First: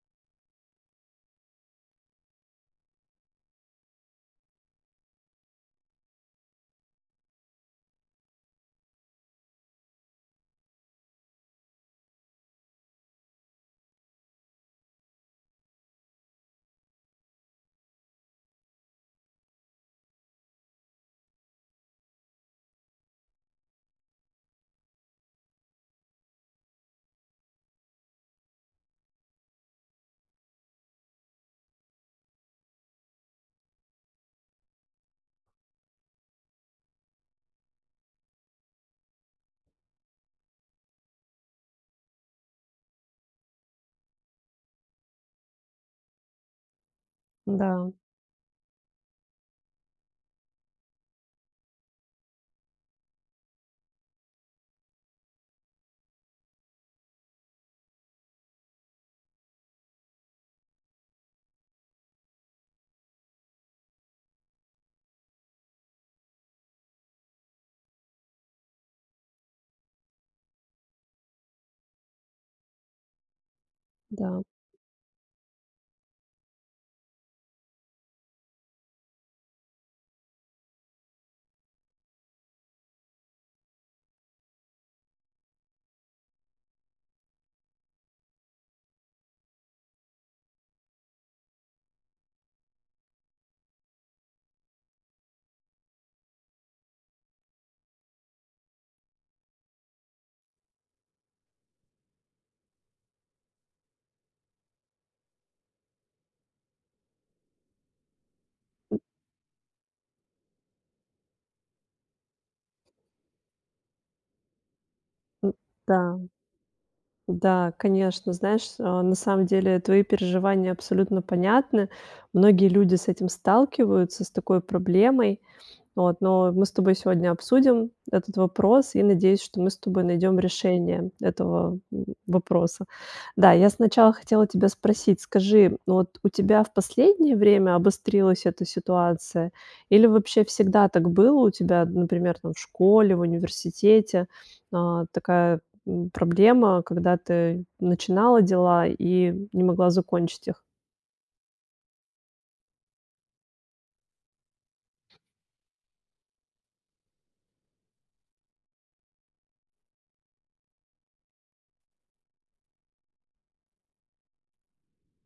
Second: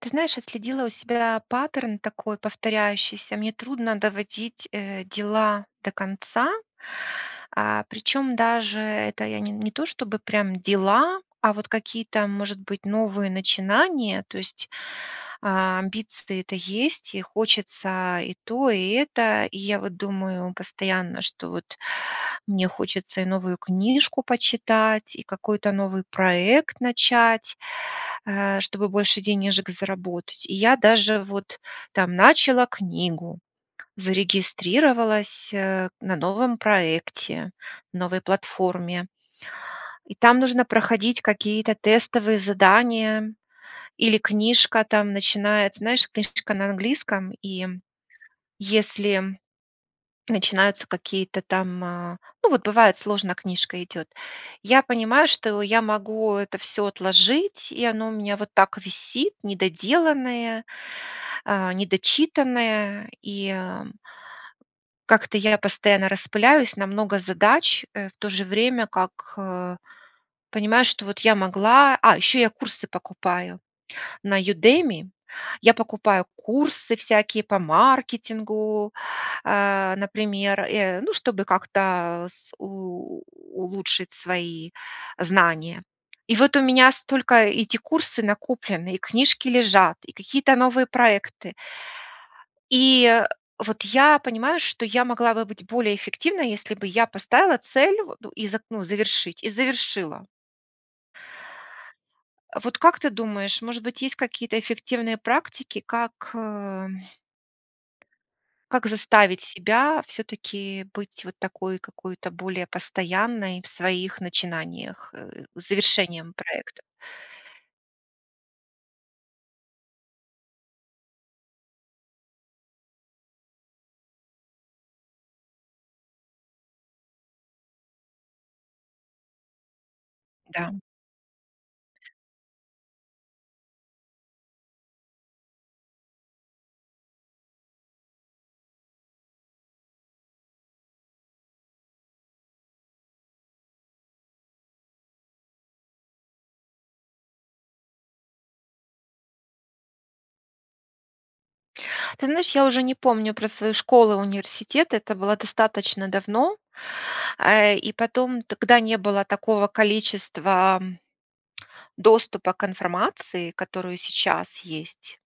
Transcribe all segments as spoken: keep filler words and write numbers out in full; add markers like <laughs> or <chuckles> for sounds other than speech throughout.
Ты знаешь, отследила у себя паттерн такой повторяющийся: мне трудно доводить, э, дела до конца, а, причём даже это я не то, чтобы прям дела, а вот какие-то, может быть, новые начинания, то есть а амбиции-то это есть, и хочется и то, и это. И я вот думаю постоянно, что вот мне хочется и новую книжку почитать, и какой-то новый проект начать, э, чтобы больше денежек заработать. И я даже вот там начала книгу, зарегистрировалась, э, на новом проекте, новой платформе, и там нужно проходить какие-то тестовые задания. Или книжка там начинается, знаешь, книжка на английском, и М-да. если начинаются какие-то там, а, ну, вот бывает, сложно книжка идёт. Я понимаю, что я могу это всё отложить, и оно у меня вот так висит недоделанное, а, недочитанное. И как-то я постоянно распыляюсь на много задач, э, в то же время как, э, понимаю, что вот я могла А, ещё я курсы покупаю на Да. Udemy. Я покупаю курсы всякие по маркетингу, а, например, э, ну, чтобы как-то с у улучшить свои знания. И вот у меня столько эти курсы накоплены, и книжки лежат, и какие-то новые проекты и вот я понимаю, что я могла бы быть более эффективной, если бы я поставила цель вот и за ну, завершить и завершила. Вот как ты думаешь, может быть, есть какие-то эффективные практики, как, э, как У заставить себя всё-таки быть вот такой какой-то более постоянной в своих начинаниях, э, У с да. завершением проекта? Да, конечно. Знаешь, а, на самом деле твои переживания абсолютно понятны. Многие люди с этим сталкиваются, с такой проблемой. Вот, но мы с тобой сегодня обсудим этот вопрос и, надеюсь, что мы с тобой найдём Да. решение этого, м, вопроса. Да, я сначала хотела тебя спросить, скажи, вот у тебя в последнее время обострилась эта ситуация или вообще всегда так было у тебя, например, там в школе, в университете, а, такая, м, проблема, когда ты начинала дела и не могла закончить их? Ты знаешь, я уже не помню про свою школы, университеты, это было достаточно давно, э, и потом тогда не было такого количества доступа к информации, которую сейчас есть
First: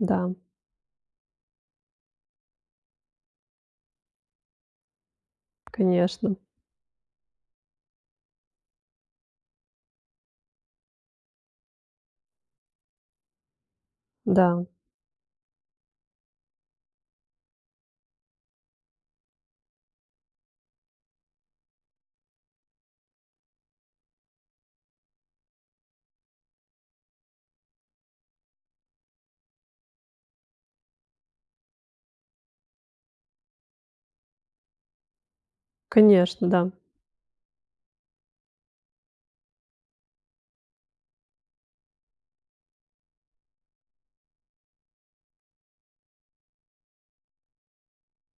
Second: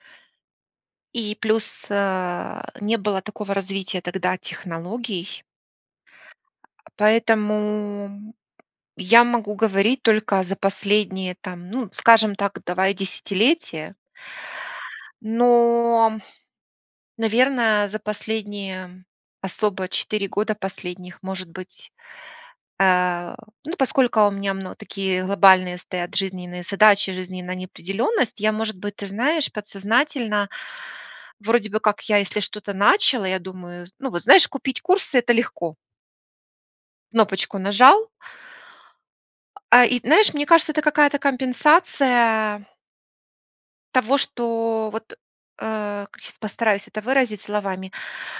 Да. и плюс, э, не было такого развития тогда технологий. Конечно. Поэтому я могу говорить только за последние, там, ну, скажем так, давай десятилетия. Да. Но наверное, за последние особо четыре года последних, может быть, э, ну, поскольку у меня мно такие глобальные стоят жизненные задачи, жизненная неопределённость, я, может быть, ты знаешь, подсознательно вроде бы как я, если что-то начала, я думаю, зн ну, вот знаешь, купить курсы это легко Конечно, да. кнопочку нажал. А и знаешь, мне кажется, это какая-то компенсация того, что вот, э, сейчас постараюсь это выразить словами.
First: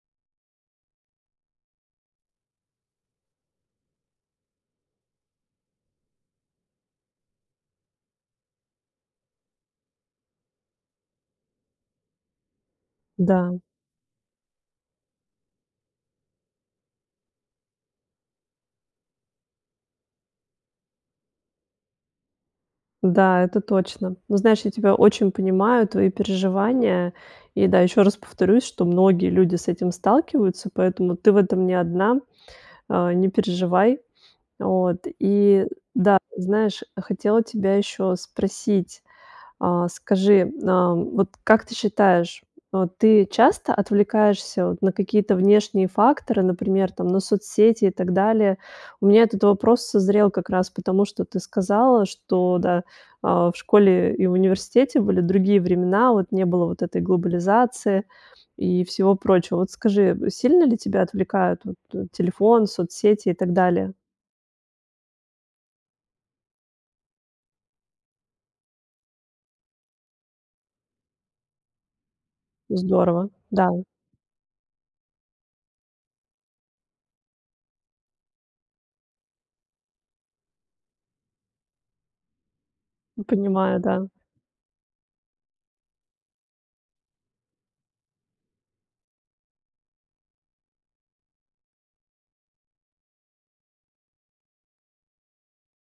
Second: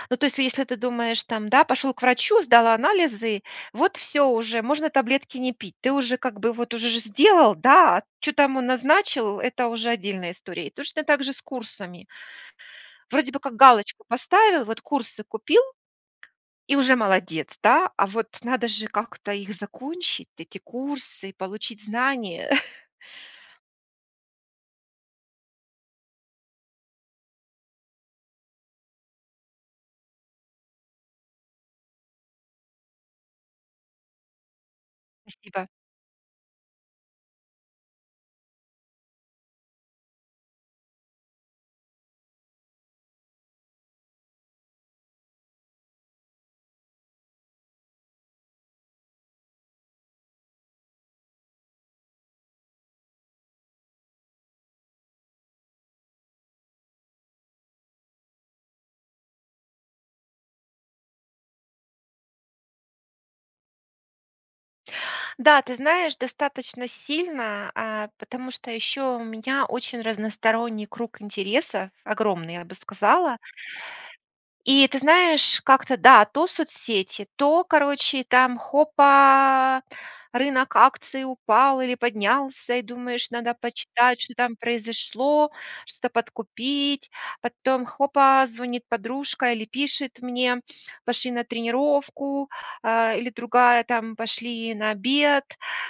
Ну, то есть, если ты думаешь, там пошел к врачу, сдал анализы, вот всё уже, можно таблетки не пить, ты уже, как бы, вот уже же сделал, да? А чё там он назначил- это уже отдельная история. И точно так же с курсами вроде бы Да. как галочку поставил, вот курсы купил и уже молодец, да, а вот надо же как-то их закончить, эти курсы, получить знания. <chuckles> Да, это точно. Но знаешь, я тебя очень понимаю, твои переживания. И да, ещё раз повторюсь, что многие люди с этим сталкиваются, поэтому ты в этом не одна, э, не переживай. Вот. И Спасибо. да, знаешь, хотела тебя ещё спросить. Э, скажи, э, вот как ты считаешь, вот ты часто отвлекаешься вот на какие-то внешние факторы, например там, на соцсети и так далее? У меня этот вопрос созрел как раз потому, что ты сказала, что, да, э, в школе и в университете были другие времена, вот не было вот этой глобализации, и всего прочего. Вот скажи, э, сильно ли тебя отвлекают вот т телефон, соцсети, и так далее? Да, ты знаешь, достаточно сильно, э, потому что ещё у меня очень разносторонний круг интереса, огромный, я бы Здорово. сказала. Да. И ты знаешь, как-то да, то соцсети, то, короче, там хопа, рынок акций упал, или поднялся, и Ну, думаешь, надо понимаю, да. почитать, что там произошло, что-то подкупить. Потом хопа, звонит подружка, или пишет мне, пошли на тренировку, э, или другая там, пошли на обед,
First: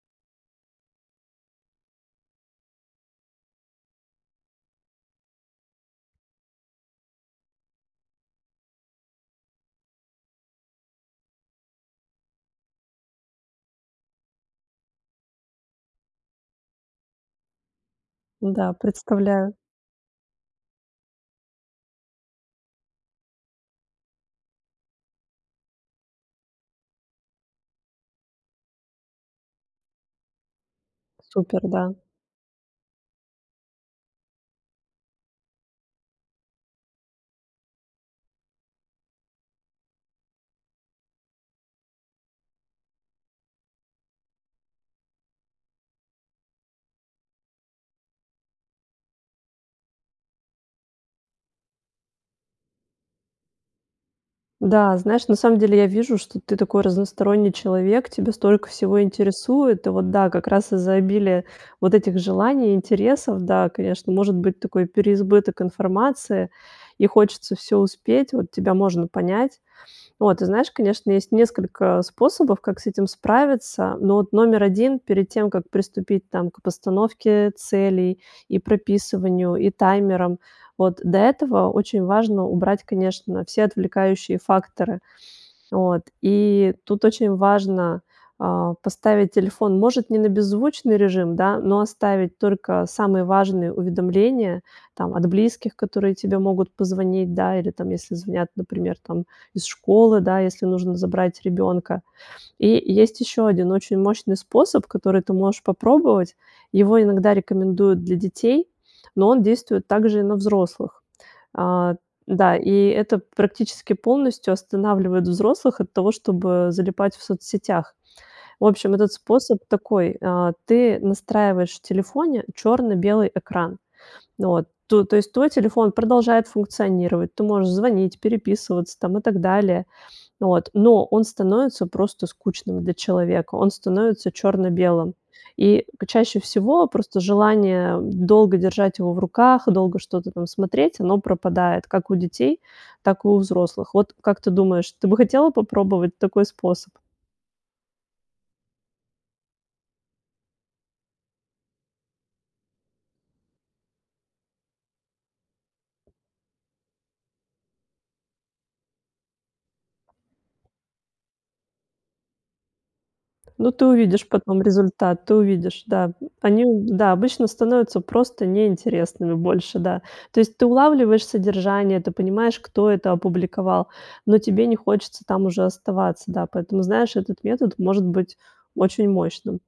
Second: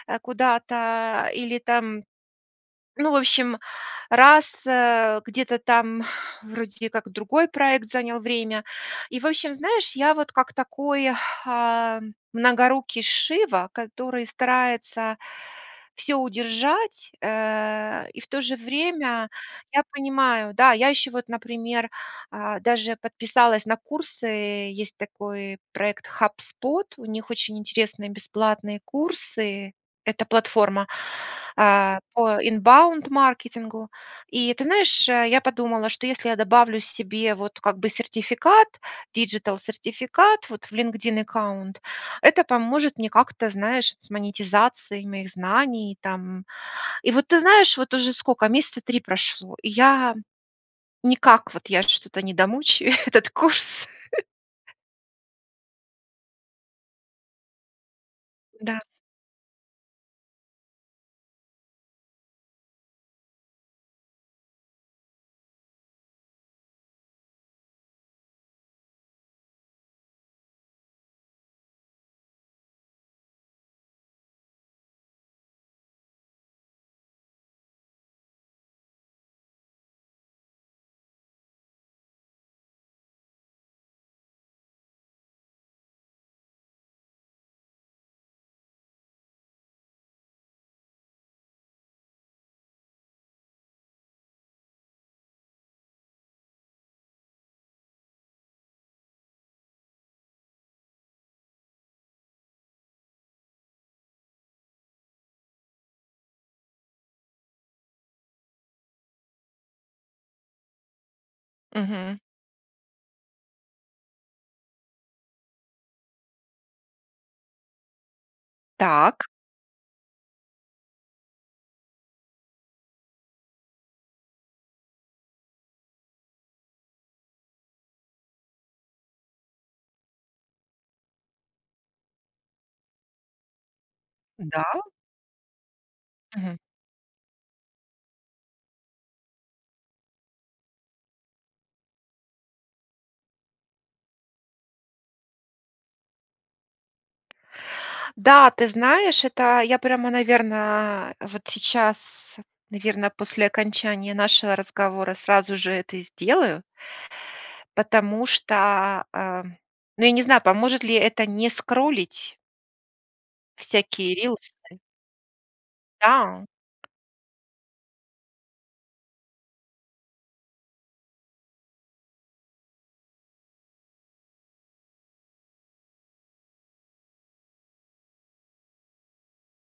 э, куда-то, или там ну, в общем, раз, э, где-то там вроде как другой проект занял время. И, в общем, знаешь, я вот как такой, э, многорукий Шива, который старается всё удержать, э, и в то же Да, время представляю. я понимаю, да, я еще вот, например, э, даже подписалась на курсы, э, есть такой проект HubSpot, у них очень интересные бесплатные курсы. Это платформа, Супер, да. э, по inbound маркетингу и ты знаешь, э, я подумала, что если я добавлю себе вот как бы сертификат, digital сертификат вот в Linkedin аккаунт, это поможет мне как-то, знаешь, с монетизацией моих знаний там. И вот ты знаешь, вот уже сколько месяца три прошло, и я никак вот я что-то не домучаю этот курс. <chuckles> Да, знаешь, на самом деле я вижу, что ты такой разносторонний человек, тебя столько Да. всего интересует. И вот да, как раз из-за обилия вот этих желаний, интересов, да, конечно, может быть такой переизбыток информации, и хочется всё успеть. Вот тебя можно понять. Вот, ты знаешь, конечно, есть несколько, э, способов, как с этим справиться, но вот номер один, перед тем, как приступить, там, к постановке целей, и прописыванию, и таймерам, вот, до этого очень важно убрать, конечно, все отвлекающие факторы. Вот, и тут очень важно, э, поставить телефон, может, не на беззвучный режим, да, но оставить только самые важные уведомления, там, от близких, которые тебе могут позвонить, да, или там, если звонят, например, там, из школы, да, если нужно забрать ребёнка. И есть ещё один очень мощный способ, который ты можешь попробовать. Его иногда рекомендуют для детей, но он действует также и на взрослых. А. Мгм. Да, и это практически полностью останавливает взрослых от того, чтобы э залипать в соцсетях. В общем, этот Так. способ такой ты настраиваешь в телефоне чёрно-белый экран. Вот, то то есть твой телефон продолжает функционировать, ты можешь звонить, переписываться там и так далее, вот, но он становится просто скучным для человека, он становится Да? чёрно-белым, и чаще Мгм. всего просто желание долго держать его в руках, долго что-то там смотреть, оно пропадает как у детей, так и у взрослых. Вот как ты думаешь, ты бы хотела попробовать такой способ? Да, ты знаешь, это я прямо, наверное, вот сейчас, наверное, после окончания нашего разговора сразу же это и сделаю Потому что, э ну, я не знаю, поможет ли это не скроллить? Ну, ты Всякие увидишь рилсы? потом результат, ты увидишь, да. Да. Они, да, обычно становятся просто неинтересными больше, да. То есть ты улавливаешь содержание, ты понимаешь, кто это опубликовал, но тебе не хочется там уже оставаться. Да, поэтому, знаешь, этот метод может быть очень мощным.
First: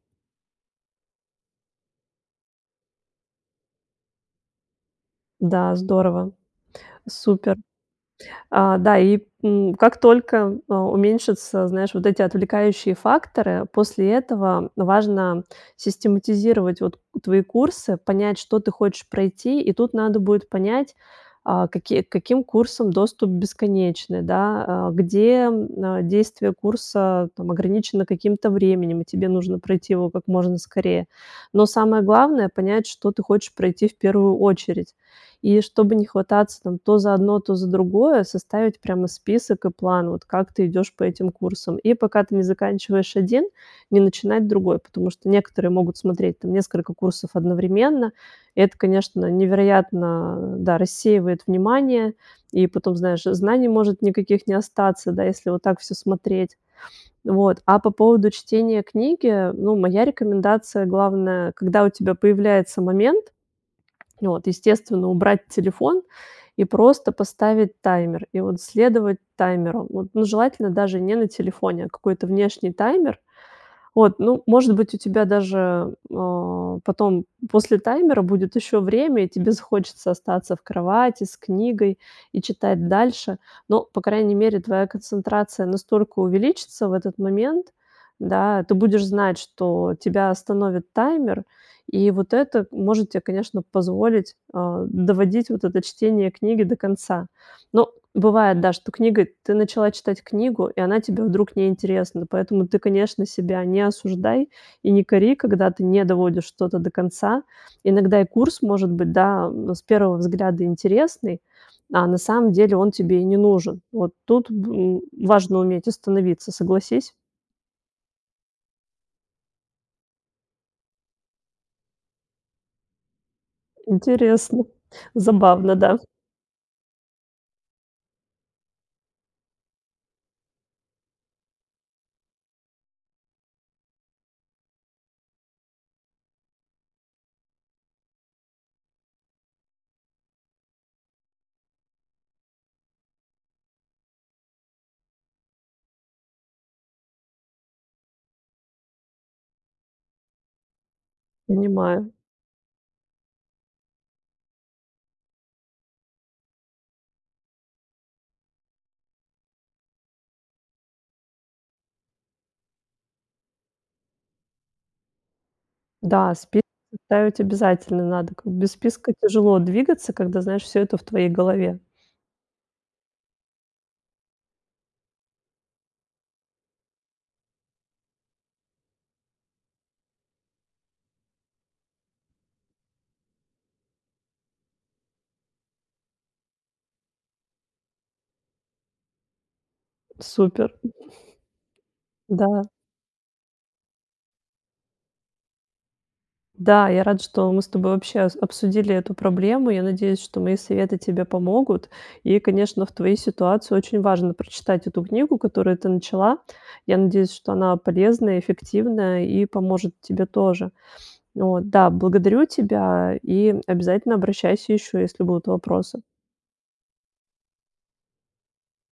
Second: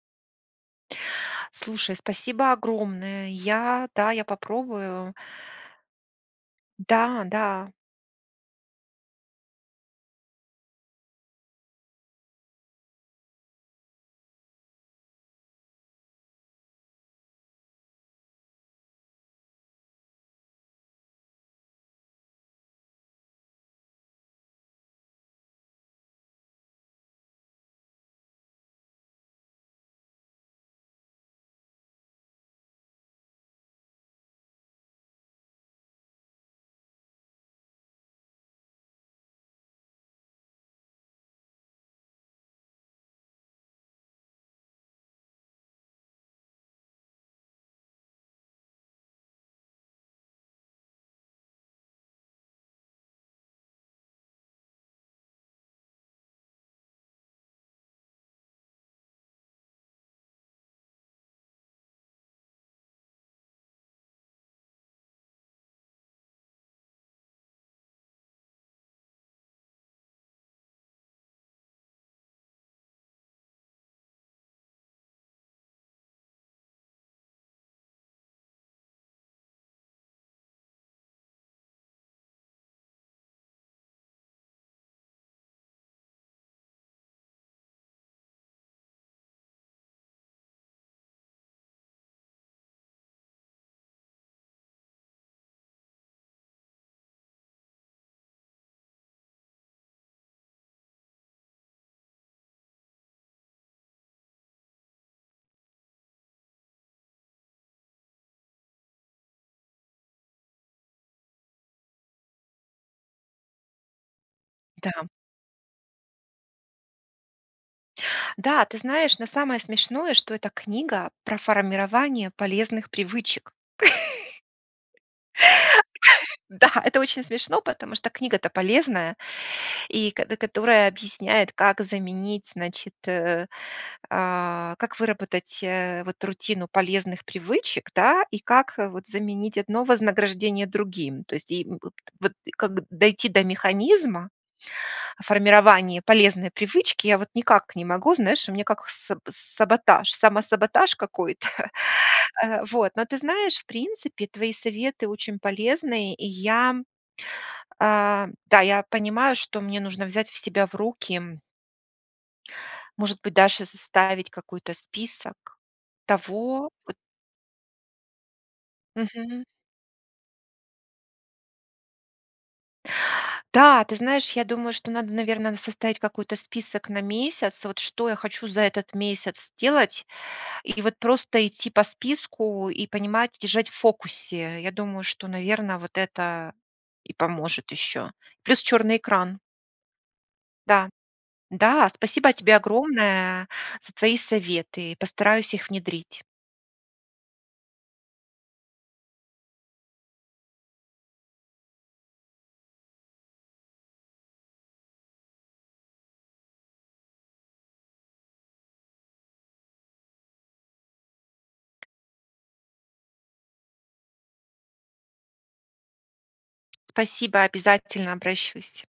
Слушай, спасибо огромное. Я, да, я попробую. Да, здорово, Да, супер. да. А, да, и, м, как только, а, уменьшатся, знаешь, вот эти отвлекающие факторы, после этого важно систематизировать вот твои курсы, понять, что ты хочешь пройти. И тут надо будет понять, а, какие, к каким курсам доступ бесконечный, да, а, где, н действие курса, там, ограничено каким-то временем, и тебе нужно пройти его как можно скорее. Но, самое главное, понять, что ты хочешь пройти в первую очередь. И чтобы не хвататься там то за одно, то за другое, составить прямо список и план: вот как ты идёшь по этим курсам. И пока ты не заканчиваешь один- не начинать другой, потому что некоторые могут смотреть там несколько курсов одновременно. Это, конечно, невероятно, да, рассеивает внимание, и потом, знаешь, знаний может никаких не остаться, да, если вот так всё смотреть. Вот, а по поводу чтения книги, ну, моя рекомендация главная, когда у тебя появляется момент, вот, естественно, убрать телефон и просто поставить таймер, и вот следовать таймеру. Вот, ну, желательно даже не на телефоне, а какой-то внешний таймер. Вот, ну, может быть, у тебя даже, а, потом после таймера будет ещё время, и тебе захочется остаться в кровати с книгой и читать дальше, но, по крайней мере, твоя концентрация настолько увеличится в этот момент, да, ты будешь знать, что тебя остановит таймер, и вот это может тебе, конечно, позволить, э, доводить вот это чтение книги до конца. Но бывает, да, что книга, ты начала читать книгу, и она тебе вдруг не интересна, поэтому ты, конечно, себя не осуждай и не кори, когда ты не доводишь что-то до конца. Иногда и курс, может быть, да, м, с первого взгляда интересный, а на самом деле он тебе и не нужен. Вот тут б, м, Да. важно уметь остановиться, согласись? Да, ты знаешь, но самое смешное, что эта книга про формирование полезных привычек. Интересно, забавно, <laughs> да. Да, это очень смешно, потому что книга-то полезная, и кото которая объясняет, как заменить, значит, э, а, как выработать, э, вот рутину полезных привычек, да, и как, э, вот заменить одно вознаграждение другим. То есть и, м, вот, и как дойти до механизма формирования полезной привычки я вот никак не могу, знаешь, у меня как саб саботаж, самосаботаж какой-то. <chuckles> Понимаю. Э, вот, но ты знаешь, в принципе, твои советы очень полезные. И я, э, да, я понимаю, что мне нужно взять в себя в руки может быть, даже составить какой-то список Да, спи того вот составить обязательно надо. Как без списка Мгм. тяжело двигаться, когда, знаешь, всё это в твоей голове. Да, ты знаешь, я думаю, что надо, наверно, составить какой-то список на месяц, вот что я хочу за этот месяц сделать и вот просто идти по списку и понимать, держать в фокусе. Я думаю, что, наверно, вот это и поможет ещё. Плюс чёрный экран. Супер. Да, да, спасибо тебе Да. огромное за твои советы, постараюсь их внедрить. Да, я рада, что мы с тобой вообще ос обсудили эту проблему. Я надеюсь, что мои советы тебе помогут. И, конечно, в твоей ситуации очень важно прочитать эту книгу, которую ты начала. Я надеюсь, что она полезная, эффективная и поможет тебе тоже. Вот. Да, благодарю тебя и обязательно обращайся ещё, если будут вопросы. Спасибо, обязательно обращаюсь.